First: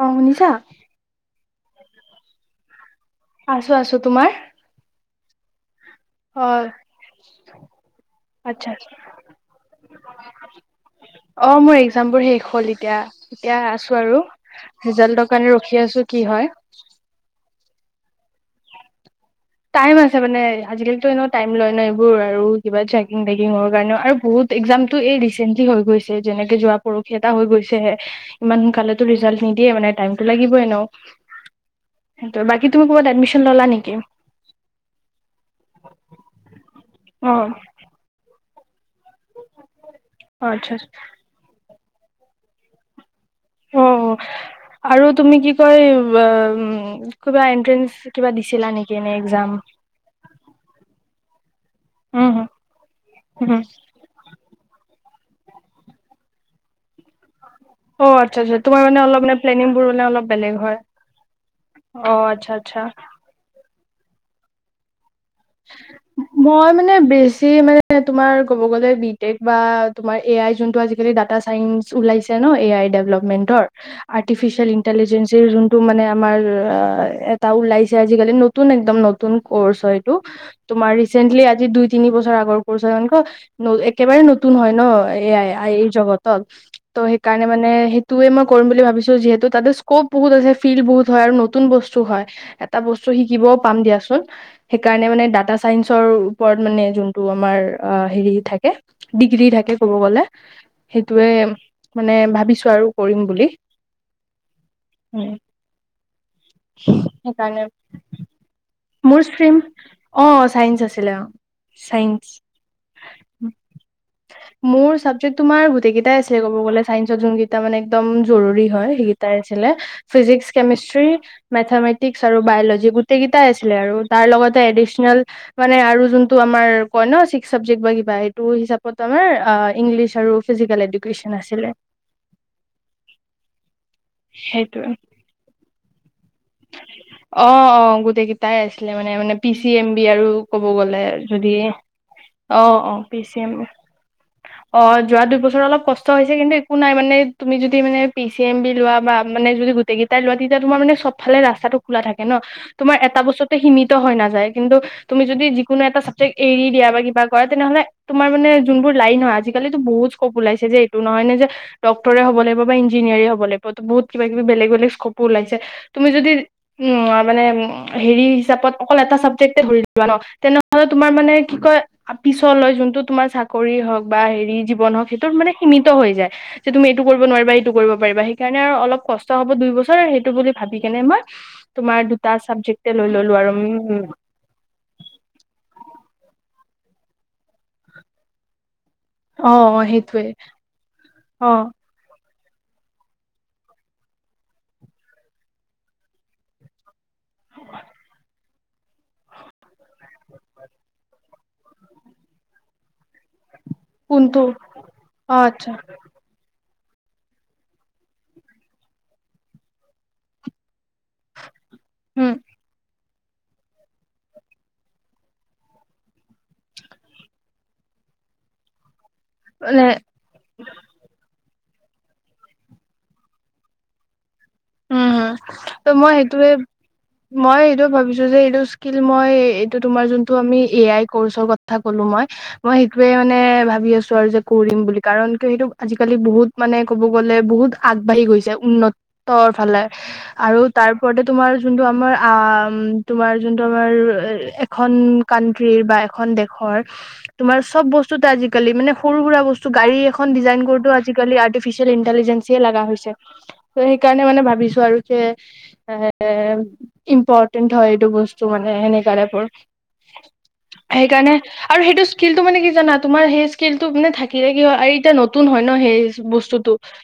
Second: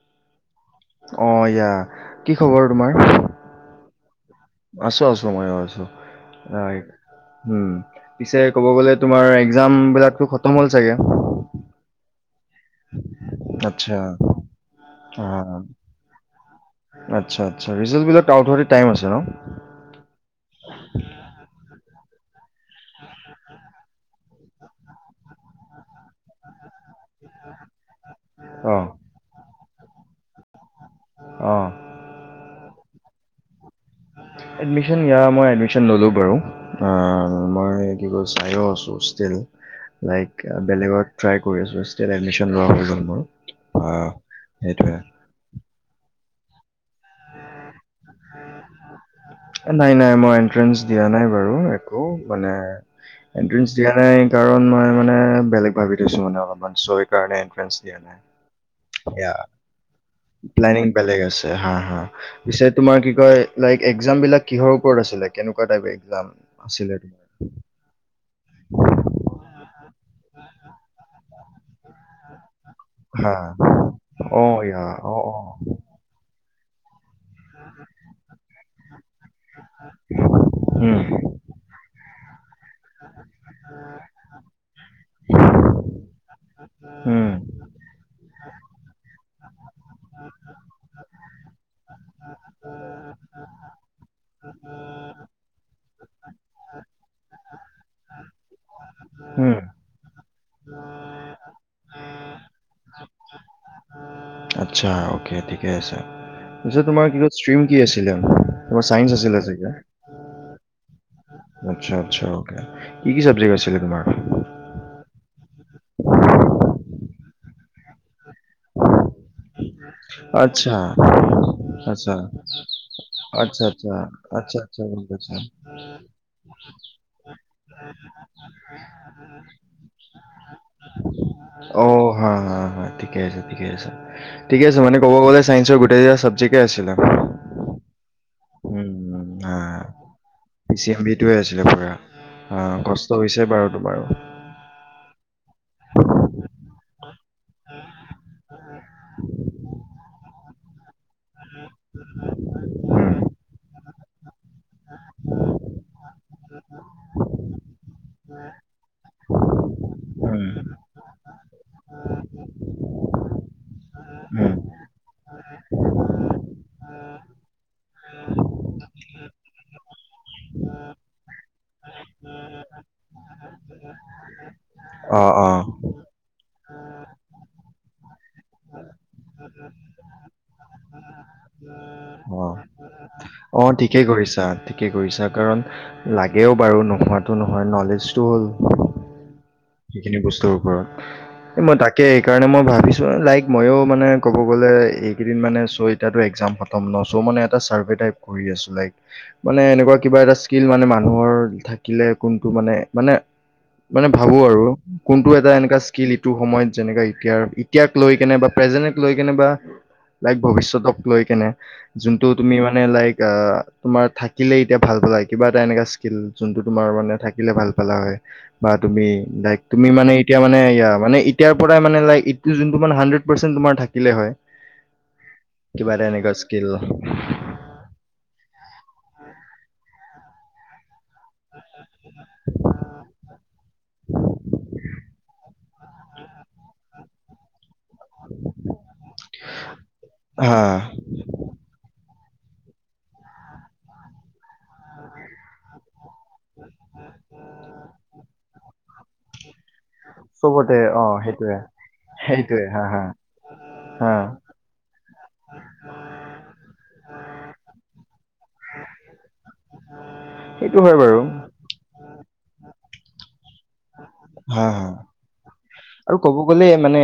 অ শুনিছা অ এয়া কি খবৰ তোমাৰ? আছো আছো তোমাৰ? আছো আছো মইয়ো আছো অ হয় উম পিছে ক'ব আচ্ছা আচ্ছা। গ'লে তোমাৰ একজাম বিলাক খতম হ'ল চাগে? অ মোৰ এক্জাম বোৰ শেষ হ'ল এতিয়া এতিয়া আছো আচ্ছা আৰু অ ৰিজাল্টৰ কাৰণে ৰখি আছো কি হয়। আচ্ছা আচ্ছা ৰিজাল্ট বিলাক আউট হওঁতে টাইম আছে ন টাইম আছে মানে আজিকালিতো এনেও টাইম লয় ন এইবোৰ আৰু একজাম টো এই ৰিচেণ্টলি হৈ গৈছে যেনেকে যোৱা পৰহি এটা হৈ গৈছেহে ইমান অ সোনকালে ৰিজাল্ট নিদিব। দিয়ে মানে টাইমটো লাগিব এনেও অ সেইটো বাকী তুমি ক'ৰবাত এডমিশ্যন ললা নেকি? এডমিশ্যন ইয়াৰ মই ললো বাৰু অ অহ মই কি কয়ছিলো। প্ৰায়য়ো আছুস্থ অ লাইক আচ্ছা আচ্ছা। বেলেগত ট্ৰাই কৰি আছো তেতিয়া এডমিশ্যন লোৱা হৈ গ'ল মোৰ। অ সেইটোৱে আৰু তুমি কি কয় উ কিবা এনট্ৰেন্স নাই নাই মই এন্ট্ৰেন্স দিয়া নাই বাৰু একো উম, হুম, মানে উম হুম, এণ্ট্ৰেন্স দিয়া নাই কাৰণ মই মানে বেলেগ ভাবি থৈছো মানে অলপমান চই কাৰণে অ আচ্ছা আচ্ছা তোমাৰ মানে অলপ সেয়া মানে প্লেনিংবোৰ মানে অলপ বেলেগ হয়। প্লেনিং বেলেগ আছে হা হা অ' আচ্ছা পিছে আচ্ছা। তোমাৰ কি কয় এইফালে এক এক্সাম বিলাক কিহৰ ওপৰত আছিলে কেনেকুৱা টাইপ এক্সাম? মই আছিলে মানে তোমাৰ বেছি মানে তোমাৰ কব গলে বি টেক বা তোমাৰ এ আই যোনটো আজি কালি ডাটা চাইন্স ওলাই ছে ন এ আই হা ডেভপমেন্টৰ অ আৰ্তিফিচিচিয়েল ইয়া অ ইন্টেলিজেন্ত অ যোন মানে আমাৰ [unintelligible] এটা ওলাইছে আজাকালি নতু নতুন একদম নতুন কৰ্চ হয়। টো তোমাল উম ৰেচেণ্টলী আজি দুই তিনি বছৰ তাৰ আগ [unintelligible] একেবাৰে নতুন হয় ন এ আই এই জগতত ত' উম সেইকাৰণে মানে সেই টোৱে মই কৰিম বুলি ভাবিছো যিহেতু তাতে স্কপ বহুত আছে ফিল্ড বহুত হয় আৰু নতুন বস্তু হয় এটা বস্তু শিকিবও পাম দিয়াচোন। সেইকাৰণে মানে ডাটা চাইন্সৰ ওপৰত মানে যোনটো হেৰি থাকে, ডিগ্ৰী উম থাকে ক'ব গলে সেইটোৱে মানে ভাবিছোঁ কৰিম বুলি। আচ্ছা, অ'কে ঠিকে আছে, পিছে তোমাৰ কি ক' ষ্ট্ৰীম সেইকাৰণে কি আছিলে? তোমাৰ চাইন্স মোৰ আছিলে ষ্ট্ৰীম চাগে? অ', চাইন্স আছ ছিলে অ। আচ্ছা, চাইন্স আচ্ছা, অ'কে কি কি চাবজেক্ট আছিলে তোমাৰ? টো তোমাৰ গোটেই কেইটা আছিলে ক'ব গ'লে চাইন্সত যোনকেইটা মানে একদম জৰুৰী হয়, সেইকেইটাই আছিলে ফিজিক্স, আচ্ছা কেমেষ্ট্ৰি, আচ্ছা মেথমেটিকস আৰু বায়লজি গোটেই আচ্ছা কেইটাই আচ্ছা আছিলে আৰু তাৰ আচ্ছা লগত আচ্ছা আচ্ছা গম ৰিছৱেল পাইছো। আৰু যোনটো আমাৰ কয় ন' চিক্স চাবজেক্ট বা সেইটো হিচাপত আমাৰ অ', ইংলিছ আৰু [unintelligible] আছিলে অ', হয়, হয়, ঠিকে আছ, ঠিকে আছে, ঠিকে আছে, মানে ক'ব গ'লে চাইন্সৰ গোটেইকেইটা চাবজেক্ট অ-অ গোটেই কি তাই আছিলে মানে উম মানে পি হা চি এম বি আৰু কব পি চি গলে এম বিটোৱে আছিলে পুৰা অ অ কষ্ট পি চি হৈছে এম, বাৰু তোমাৰো অ যোৱা দুবছৰ অলপ কষ্ট হৈছে কিন্তু একো নাই মানে তুমি যদি মানে পি চি এম বি লোৱা বা মানে যদি গোটেইকেইটাই লোৱা তেতিয়া তোমাৰ মানে চব ভালে খোলা থাকে ন তোমাৰ উম এটা বস্তুতে সিমিত। হৈ নাযায় কিন্তু তুমি যদি যিকোনো এটা চাবজেক্ট এৰি দিয়া বা কিবা কৰা তেনেহলে তোমাৰ মানে যোনবোৰ লাইন হয় আজিকালি বহুত স্কোপ উম ওলাইছে যে এইটো নহয় নে যে, ডক্টৰে হ'ব লাগিব বা ইঞ্জিনিয়াৰি হ'ব লাগিব বহুত কিবা কিবি উম বলেগ বেলেগ স্কপো ওলাইছে। তুমি যদি উম-উ মানে-উ হেৰি হিচাপত অকল এটা চাবজেক্টে ধৰি লোৱা ন, তেনেহলে তোমাৰ মানে কি কয়, পিছলৈ যোনটো তোমাৰ চাকৰি হওঁক বা হেৰি জীৱন হওক অ সেইটো অ মানে সীমিত হৈ যায়৷ যে তুমি এইটো কৰিব নোৱাৰিবা এইটো কৰিব পাৰিবা, সেইকাৰণে আৰু অলপ কষ্ট হ'ব দুই বছৰ সেইটো বুলি ভাবি কেনে মই তোমাৰ দুটা অ চাবজেক্টে লৈ ল অ ঠিকে কৰিছা, ঠিকে কৰিছা৷ কাৰণ লাগেও বাৰু নোহোৱাতো নহয়, নলেজটো হ'ল, অ সেইখিনি সেইটোৱে বস্তুৰ ওপৰত৷ অ এই মই তাকেই সেইকাৰণে মই ভাবিছো, লাইক মইও মানে ক'ব গ'লে এইকেইদিন মানে চ' এতিয়াতো একজাম খতম ন? চ' মানে এটা ছাৰ্ভে টাইপ কৰি আছো, লাইক মানে এনেকুৱা কিবা এটা স্কিল মানে মানুহৰ থাকিলে কোনটো মানে মানে মানে ভাবো কোনটো আৰু কোনটো অ এটা আচ্ছা এনেকা স্কিল ইটো সময়ত যেনেকা এতিয়াৰ, এতিয়াক লৈ কেনে বা প্ৰেজেন্টক লৈ কেনে বা লাইক ভৱিষ্যতক লৈ কেনে যোনটো উম তুমি মানে লাইক য়া, তোমাৰ থাকিলে এতিয়া ভাল পালা হয়, কিবা এটা এনেকুৱা স্কিল যোনটো তোমাৰ মানে থাকিলে ভাল পালা হয়, বা তুমি লাইক তুমি মানে এতিয়া মানে য়া, মানে ই ইয়াৰ পৰা মানে লাইক ইটো যোনটো মানে হাণ্ড্ৰেড পাৰ্চেণ্ট তোমাৰ থাকিলে হয় উম, হম কিবা এটা মই এনেকুৱা সেইটোয়ে, স্কিল মই সেইটো ভাবিছ টো, এইটো স্কিল মই এইটো তোমাৰ যোনটো আমি এ আই কৰ্চৰ কথা ক'লো মই, মই সেইটোয়ে মানে ভাবি আছোঁ আৰু যে, কৰিম বুলি কাৰণ কিয় সেইটো আজিকালি বহুত মানে ক'ব গ'লে বহুত আগবাঢ়ি গৈছে, উন্নত [unintelligible] ফালে, হা আৰু তাৰ ওপৰতে তোমাৰ যোনটো আম আ, তোমাৰ যোনটো আমাৰ-ৰ-এ, এখন কান্ট্ৰীৰ বা এখন দেশৰ, তোমাৰ চব বস্তুতে আজিকালি মানে সৰু সুৰা বস্তু গাড়ী এখন ডিজাইন চবতে কৰোঁতেও অ আজিকালি সেইটোয়ে আৰ্টিফিচিয়েল ইন্টেলিজেন্ঞ্চিয়ে সেইটোয়ে হা লাগা হা হৈছে৷ [unintelligible] হা সেইকাৰণে মানে ভাবিছোঁ আৰু যে, এ-এ ইম্পৰ্টেন্ট হয়, এইটো বস্তু মানে এনেকা টাইপৰ, সেইটো হয় বাৰু সেইকাৰণে আৰু সেইটো স্কিলটো মানে কি জানা? তোমাৰ সেই স্কিলটো মানে থাকিলে কি হা হয়, হা আৰু এতিয়া নতুন হয় ন আৰু সেই ক'ব গ'লে বস্তুটো মানে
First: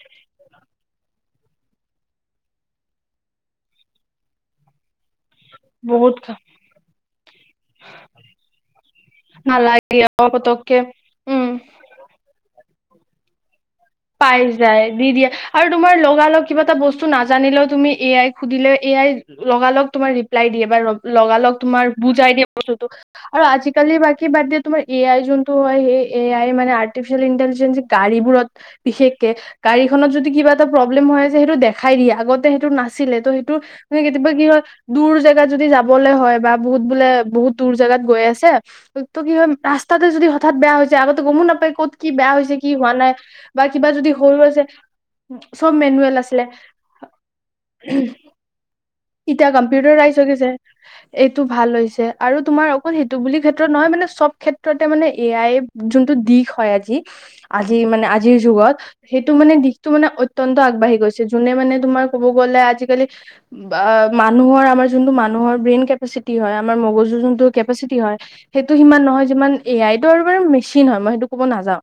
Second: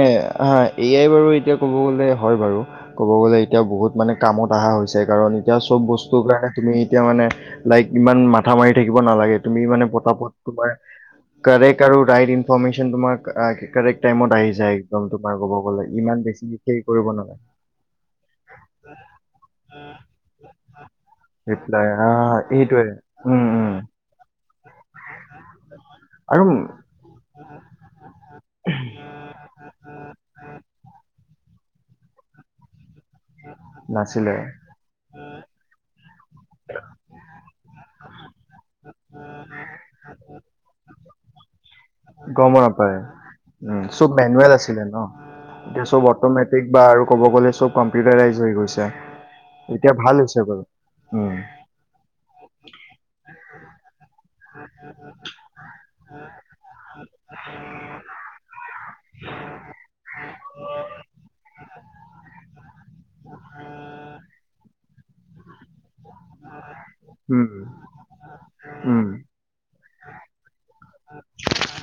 হা, এ আই বাৰু এতিয়া ক'ব গলে হয় বাৰু, ক'ব গ'লে এতিয়া বহুত মানে কামত অহা হৈছে, কাৰণ এতিয়া চব বহুত বস্তুৰ কাৰণে তুমি এতিয়া মানে লাইক ইমান মাথা মাৰি থাকিব নালাগে, তুমি মানে অ পতাপত তোমাৰ পতককে উম কাৰেক্ট আৰু ৰাইট ইনফৰ্মেশ্যন [unintelligible] পাই যায়, একদম দি দিয়ে তোমাৰ ক'ব আৰু গ'লে তোমাৰ ইমান বেছি লগালগ কিবা এটা হেৰি বস্তু কৰিব নালাগে নাজানিলেও তুমি এ আই সুধিলে এ আই লগালগ তোমাৰ ৰিপ্লাই দিয়ে বা লগালগ তোমাৰ ৰিপ্লাই বুজাই আহ দিয়ে সেইটোৱে বস্তুটো৷ আৰু উম উম আজিকালি বাকী বাদ দিয়া তোমাৰ এ আই যোনটো হয়, সেই এ আৰু আই মানে আৰ্টিফিচিয়েল ইন্টেলিজেন্ঞ্চ গাড়ীবোৰত বিশেষকে, গাড়ীখনত যদি কিবা এটা প্ৰব্লেম হৈ আছে সেইটো দেখাই দিয়ে আগতে সেইটো না ছিলে ত' সেইটো কেতিয়াবা নাছিলে কি হয়, দুৰ জেগাত যদি যাবলৈ হ বা বহুত বোলে বহুত দুৰ জেগাত গৈ আছে টো কি হয়, ৰাস্তাতে যদি হঠাৎ বেয়া হৈ যায় আগতে গমো নাপায় ক'ত কি বেয়া হৈছে, গমো কি হোৱা নাপায় নাই বা উম, কিবা চব যদি সৰু মেনুৱেল আছে আছিলে ন? এতিয়া চব মেনুৱেল আছিলে অট'মেটিক বা আৰু ক'ব গ'লে চব কম্পিউটাৰাইজ হৈ গৈছে। এতিয়া কম্পিউটাৰ ভাল ৰাইজ হৈ হৈছে গৈছে, বাৰু উম। এইটো ভাল হৈছে। আৰু তোমাৰ অকল সেইটো বুলি ক্ষেত্ৰত নহয় মানে চব ক্ষেত্ৰতে মানে এ আই যোনটো দিশ হয়, আজি, আজি মানে আজিৰ যুগত সেইটো মানে দিশটো মানে অত্যন্ত আগবাঢ়ি গৈছে যোনে মানে তোমাৰ ক'ব গ'লে আজিকালি বা মানুহৰ আমাৰ যোনটো মানুহৰ ব্ৰেইন কেপাচিটি হয় আমাৰ মগজুৰ উম যোনটো কেপাচিটি হয় সেইটো সিমান উম। নহয় যিমান এ আইটো আৰু মেচিন হয়, মই সেইটো ক'ব নাযাওঁ,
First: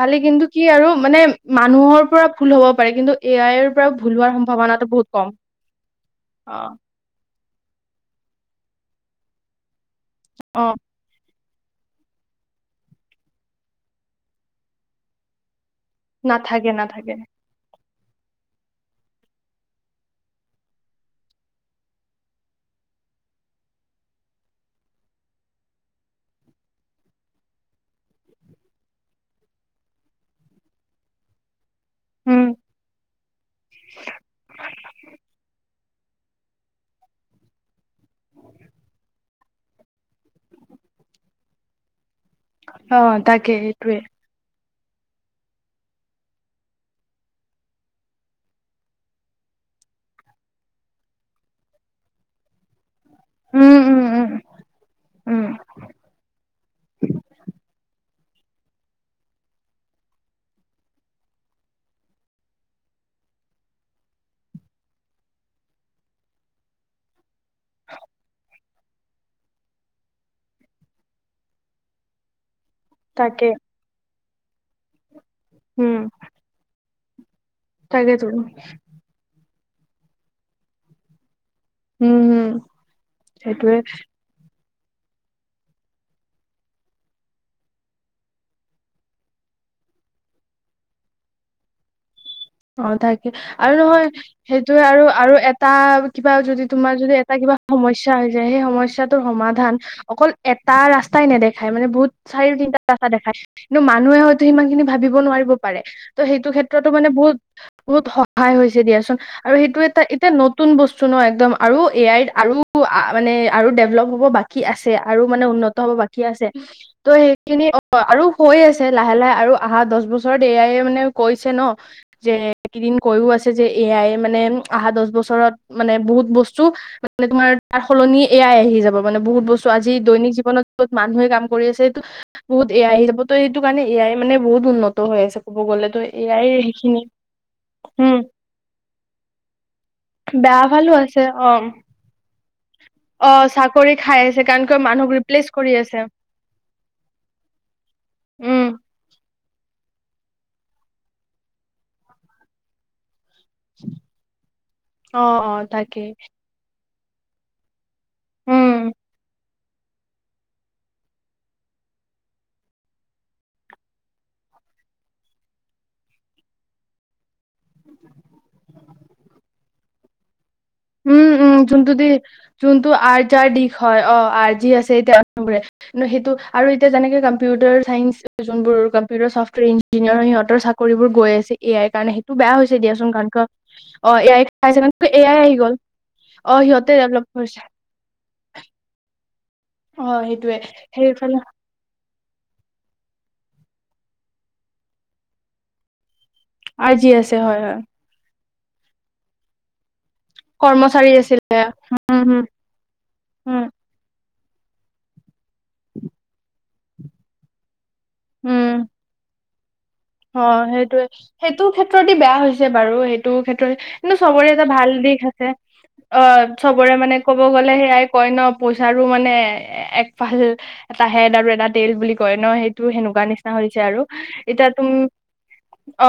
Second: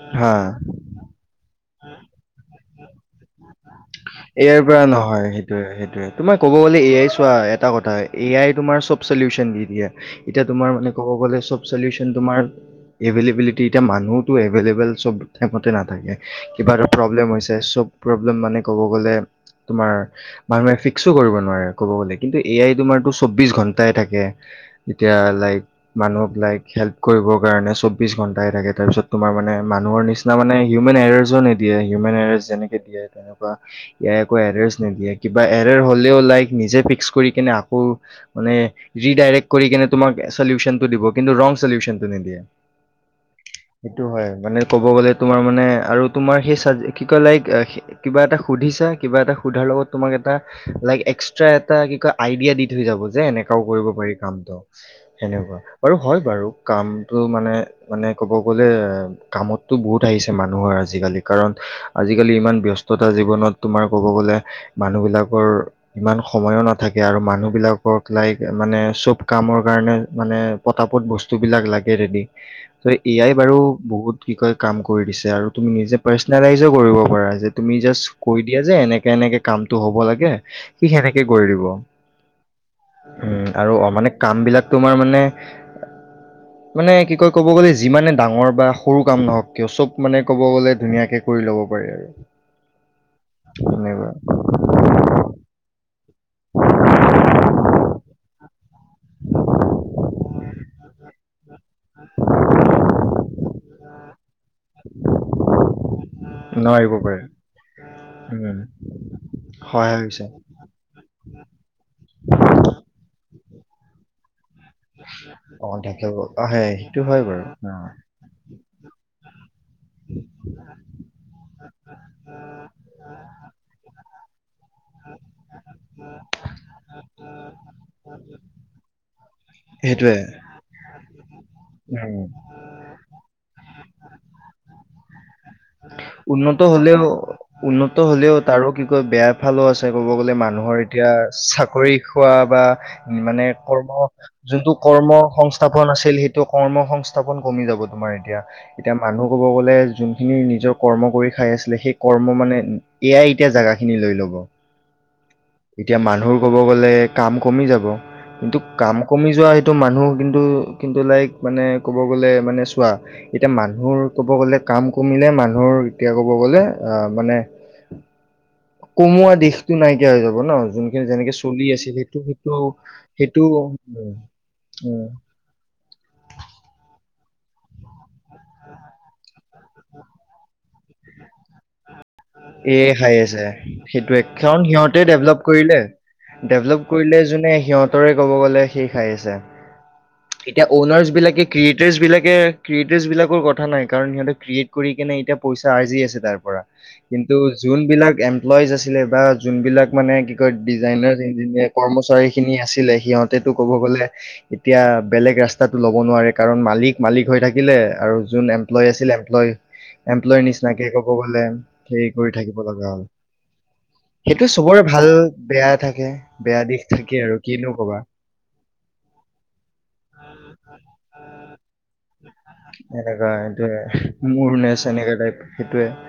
খালি হা কিন্তু কি আৰু মানে মানুহৰ পৰা ভুল হ'ব পাৰে কিন্তু এ আইৰ পৰা ভুল হোৱাৰ সম্ভাৱনাটো বহুত কম। সেইটোৱে, তোমাৰ ক'ব অ গ'লে এয়েই চোৱা। এটা কথা, এ আই তোমাৰ চব চলিউচন দি দিয়ে। এতিয়া, অ তোমাৰ মানে ক'ব গ'লে চব। চলিওচন তোমাটি এতিয়া মানুহো এভেইলেবল চব াইমতে ন থাকে, নাথাকে কিবা এটা নাথাকে প্ৰব্লেম হৈছে চব। প্ৰব্লেম মানে। ক'ব গ'লে তোমাৰ মানুহে ফিক্সো কৰিব নোৱাৰে। ক'ব গ'লে কিন্তু এ আই তোমাৰতো চৌবিশ ঘন্টাই থাকে। এতিয়া লাইক মানুহক লাইক হেল্প কৰিবৰ কাৰণে, চৌবিশ ঘন্টাই থাকে তাৰপিছত, তোমাৰ মানে মানুহৰ নিচিনা মানে হিউমেন এৰাৰজন। দিয়ে, হিমেন উম এৰেছ যেনেকে দিয়ে তেনেক। ইয়াৰ আকৌ এড্ৰেছ নিদিয়ে কিবা এ। ৰেৰ হ'লেও লাইক নিজে ফিক্সচ্ কৰি কিনে আকৌ, মানে ৰিডাইৰেক্ট কৰি কিনে তোমাক চলিউচনটো দিব কিন্তু ৰংক্ চলিউচন। অহ, তাকে এইটোৱে। হয় মানে ক'ব গ'লে তোমাৰ মানে আৰু তোমাৰ সেই চৰ কি কয় লাইক। কিবা এটা সুধিছা কিবা এটা সুধাৰ লগত তোমাক এটা লাইক এক্সট্ৰা এটা কি কয় আইডিয়া দি থৈ যাব। যে, এনেকাও উম কৰিব উম পাৰি উম কামটো উম সেনেকুৱা বাৰু হয়, বাৰু কামটো মানে মানে। ক'ব গ'লে এ কামততো বহুত আহিছে মানুহৰ আজিকালি কাৰণ, আজিকালি ইমান ব্যস্ত। তাতে জীৱনত তোমাৰ ক'ব গ'লে মানুহ বিলাকৰ, ইমান সময়ো নাথাকে আৰু মানুহ বিলাকক লাইক মানে, চব কামৰ কাৰণে, মানে পতাপত বস্তুবিলাক লাগে ৰেডি। ত' এ আই তাকে বাৰু বহুত। কি কয় কাম কৰি দিছে। আৰু তুমি উম নিজে পাৰ্চনেলাইজো কৰিব। পৰাজিত। তুমি জাষ্ট তাকেতো কৈ উম দিয়া যে, এনেকে এনেকে। কামতটো হ'ব লাগে সি সেনেকে। কৰিব। হম উম' আৰু সেইটোৱে অ' মানে কামবিলাক। তোমাৰ মানে, মানে কি কয় কব গ'লে যিমানে ডাঙৰ বা সৰু কাম নহওঁক কিয় চব মানে ক'ব গলে ধুনীয়াকে কৰি ল'ব পাৰি আৰু। অ' থাকে। আৰু নহয়, তেনেকুৱা সেইটোয়ে আৰু আৰু এটা। কিবা যদি তোমাৰ যদি এটা কিবা সমস্যা হৈ যায় সেই সমস্যাটোৰ সমাধান অকল এটা ৰাস্তাই নেদেখে। দেখাই মানে বহুত চাৰি তিনিত ৰাস্তা দেখায় কিন্তু, মানুহে হয়তো সিমান খিনি ভাবিব নোৱাৰিব পাৰে, সেইটো ক্ষেত্ৰতো নোৱাৰিব মানে পাৰে বহুত। বহুত সহায় উম হৈছে দিয়াচোন। আৰু সেইটো সহায় এটা হৈছে এতিয়া নতুন বস্তু ন একদম আৰু। এ আইত আৰু মানে আৰু ডেভেলপ হ'ব বাকী। কি আছে আৰু মানে অ উন্নত হব থাকে বাকী আছে। আহে সেইটো ত' হয় বাৰু সেইখিনি অ' আৰু হৈ আছে লাহে লাহে আৰু অহা দহ বছৰ এ আইয়ে মানে কৈছে ন। যে, এইকেইদিন কৈয়ো আছে যে এ আই। এ আই মানে। আহা দহ বছৰত মানে, বহুত বস্তু মানে তোমাৰ তাৰ সলনি। এ আই আহি যাব মানে। বহুত বস্তু আজি সেইটোৱে দৈনিক জীৱনত বহুত মানুহে কাম। কৰি আছে সেইটো উম বহুত এ আই আহি যাব এইটো। কাৰণে এ আই মানে বহুত উন্নত হৈ আছে ক'ব গ'লে। ত এ আই উন্নত ৰ হ'লেও উন্নত হ'লেও তাৰো কি কয় বেয়া ফালো আছে ক'ব গ'লে বেয়া মানুহৰ ভালো এতিয়া আছে অ'। চাকৰি খোৱা বা মানে অ' কৰ্ম চাকৰি খাই আছে কাৰণ যোনটো কিয় কৰ্ম মানুহক ৰিপ্লেচ কৰি সংস্থাপন আছে আছিল সেইটো কৰ্ম সংস্থাপন কমি যাব তোমাৰ এতিয়া, উম, এতিয়া মানুহ কব গ'লে যোন নিজক। কৰ্ম কৰি খাই আছিলে সেই কৰ্ম মানে এয়াই। এতিয়া জেগা খিনি লৈ ল'ব। অ' অ' এতিয়া তাকেই মানুহৰ ক'ব গলে। কাম কমি যাব। কিন্তু উম। কাম কমি যোৱা সেই। মানুহ কিন্তু কিন্তু লাইক মানে কব গ'লে মানে চোৱা, এতিয়া মানুহৰ কব গ'লে কাম কমিলে মানুহৰ এতিয়া কব গ'লে আহ মানে কমোৱা দিশটো নাইকিয়া হৈ যাব। হ'ব ন [unintelligible] উম উম চলি আছিল যোনটো দিশ, সেইটো সেইটো যোনটো সেইটো আৰ্জাৰ দিশ হয়, অ আৰ্জি আছে উম এতিয়াৰে কি সেইটো আৰু এতিয়া যেনেকে গাম। কম্পিউটাৰ চাইন্ঞ্চ যোন বোৰ কম্পিউটাৰ চফ। ইঞ্জিনিয়াৰ সিহঁতৰ চা। কৰিব গৈ আছে এ আই ত। কাৰণে, সেইটো বেয়া এ হৈছে দিয়াচোন খাই কাৰণ আছে ক, অ সেইটোৱে এ আই কাৰণ খাইছে, সিহঁতে এ ডেভলপ য়াই আহি গ'ল। কৰিলে অ' ডেভলপ সিহঁতে কৰিলে ডেভলপ যোনে, কৰিছে সিহতৰ। ক'ব গ'লে, সি খাই আছে। অ' সেইটোয়ে এতিয়া, অনাৰ্ছ সেইফালে বিলাকে, ক্ৰিয়েটাৰছ বিলাকে। গতিকে ক্ৰিয়েটাৰছ বিলাকৰ কথা নাই কাৰণ, সিহঁতে ক্ৰিয়েট কৰি কিনে এতিয়া পইচা আৰ্জি আছে তাৰ। আজি আছে, ত হয়, হয়। যোনবিলাক। এমপ্লইজ আছিলে, বা যোনবিলাক। মানে কি কয়, কৰ্মচাৰী ডিজাইনাৰ আছিলে ই্জিনিয়াৰ উম, কৰ্মচাৰী হম, খিনি আছিলে, সিহঁতেতটো উম, কব গ'লে। এতিয়া, বেলেগ ৰাস্তা। তাত ল'ব নোৱাৰে কাৰণ মালিক। মালিক হৈ থাকিলে আৰু যোন উম, এমপ্লয় আছিল এমপ্লয় এমপ্লয়ৰ অ', নিচিনাকে সেইটোয়ে, ক'ব গ'লে সেইটো ক্ষে ক্ষেত্ৰ হেৰি কৰি বেয়া থাকিব হৈছে লগা বাৰু হ'ল সেইটো ক্ষেত্ৰত কিন্তু সেইটো চবৰে এটা ভাল দিশ আছে বেয়া থাকে অ' বেয়া দিশ চবৰে মানে থাকে আৰু ক'ব কিনো গ'লে কবা সেয়াই কয় ন পইচাৰো মানে এক ভাল এটা হেড আৰু এটা তেইল বুলি কয় ন সেইটো সেনেকুৱা নিচিনা হৈছে আৰু এতিয়া তুম তেনেকাে টাইপ সেইটোয়ে। অ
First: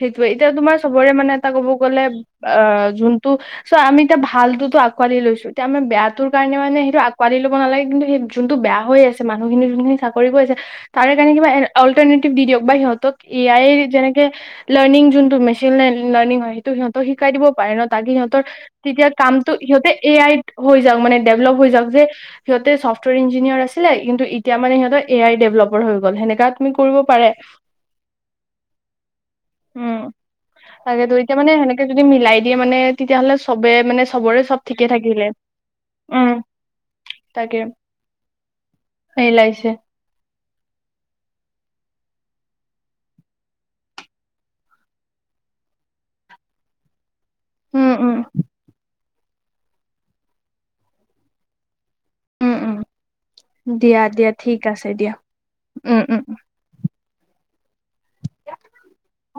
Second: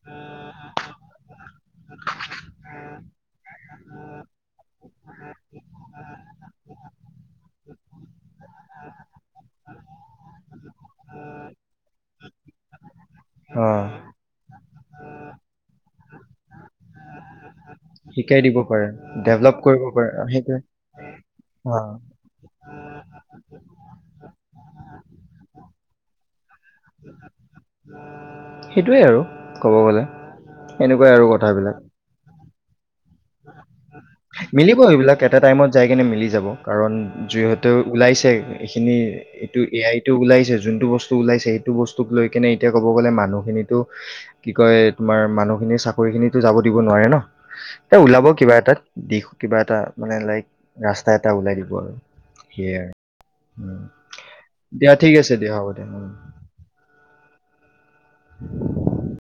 সেইটোয়ে এতিয়া তোমাৰ চবৰে মানে এটা ক'ব গলে অ' যোন চোৱা আমি এতিয়া ভালততো আঁকোৱালি লৈছো, এতিয়ামাৰ বেয়াটো কাৰণোনে সেইটো আঁকোৱালি লব নালাগে। সেই যোনটো বেয়া হৈ আছে মানুহখিনি যোনখিনি চাকৰি কৰি আছে তাৰে কাৰণ কা এল্টভ বা সিহতক এ আই অ যেনেকে লাৰ্নিং যোনটো মেচিন লাৰ্নিং সিহত শিকাই দিব পাৰে ন তাকে শিকাই সিহতৰ দিব পাৰে তেতিয়া কামটো ডেভলপ কৰিব সিহতে পাৰে এ অ, আইত সেইটোৱে হৈ য মে ডেভলপ হৈ অ যাওক যে সিহঁতে চফ্টৱেৰ ইঞ্জিনিয়াৰ আছিলে কিন্তু এতিয়া মানে সহঁতে এ আই ডেভেলপ হৈ গল সেনেকাত আমি কৰিব পাৰে। সেইটোৱে আৰু ক'ব উম গলে তাকেতো এনেকুৱাই আৰু এতিয়া মানে সেনেকে কথাবিলাক। যদি মিলাই দিয়ে মানে তেতিয়াহ'লে চবে মানে চবৰে চব মিলিব ঠিকে সেইবিলাক থাকিলে। এটা টাইমত যাই কেনে মিলি যাব কাৰণ তাকে, যিহেতু ওলাইছে এইখিনি এইটো মিলাইছে। এ আইটো ওলাইছে যোনটো বস্তু ওলাইছে সেইটো বস্তু লৈ কেনে এতিয়া ক'ব গ'লে মানুহখিনিতো কি কয়, তোমাৰ মানুহখিনিৰ চাকৰি খিনিতো যাব দিব নোৱাৰে ন। উম, এ উম, ওলাব কিবা এটা দিশ, কিবা এটা মানে লাইক ৰাস্তা এটা ওলাই দিব আৰু। উম, উম, সেইয়াই, উম, দিয়া দিয়া ঠিক দিয়া ঠিক আছে দিয়া, হ'ব দিয়া, উম। উম।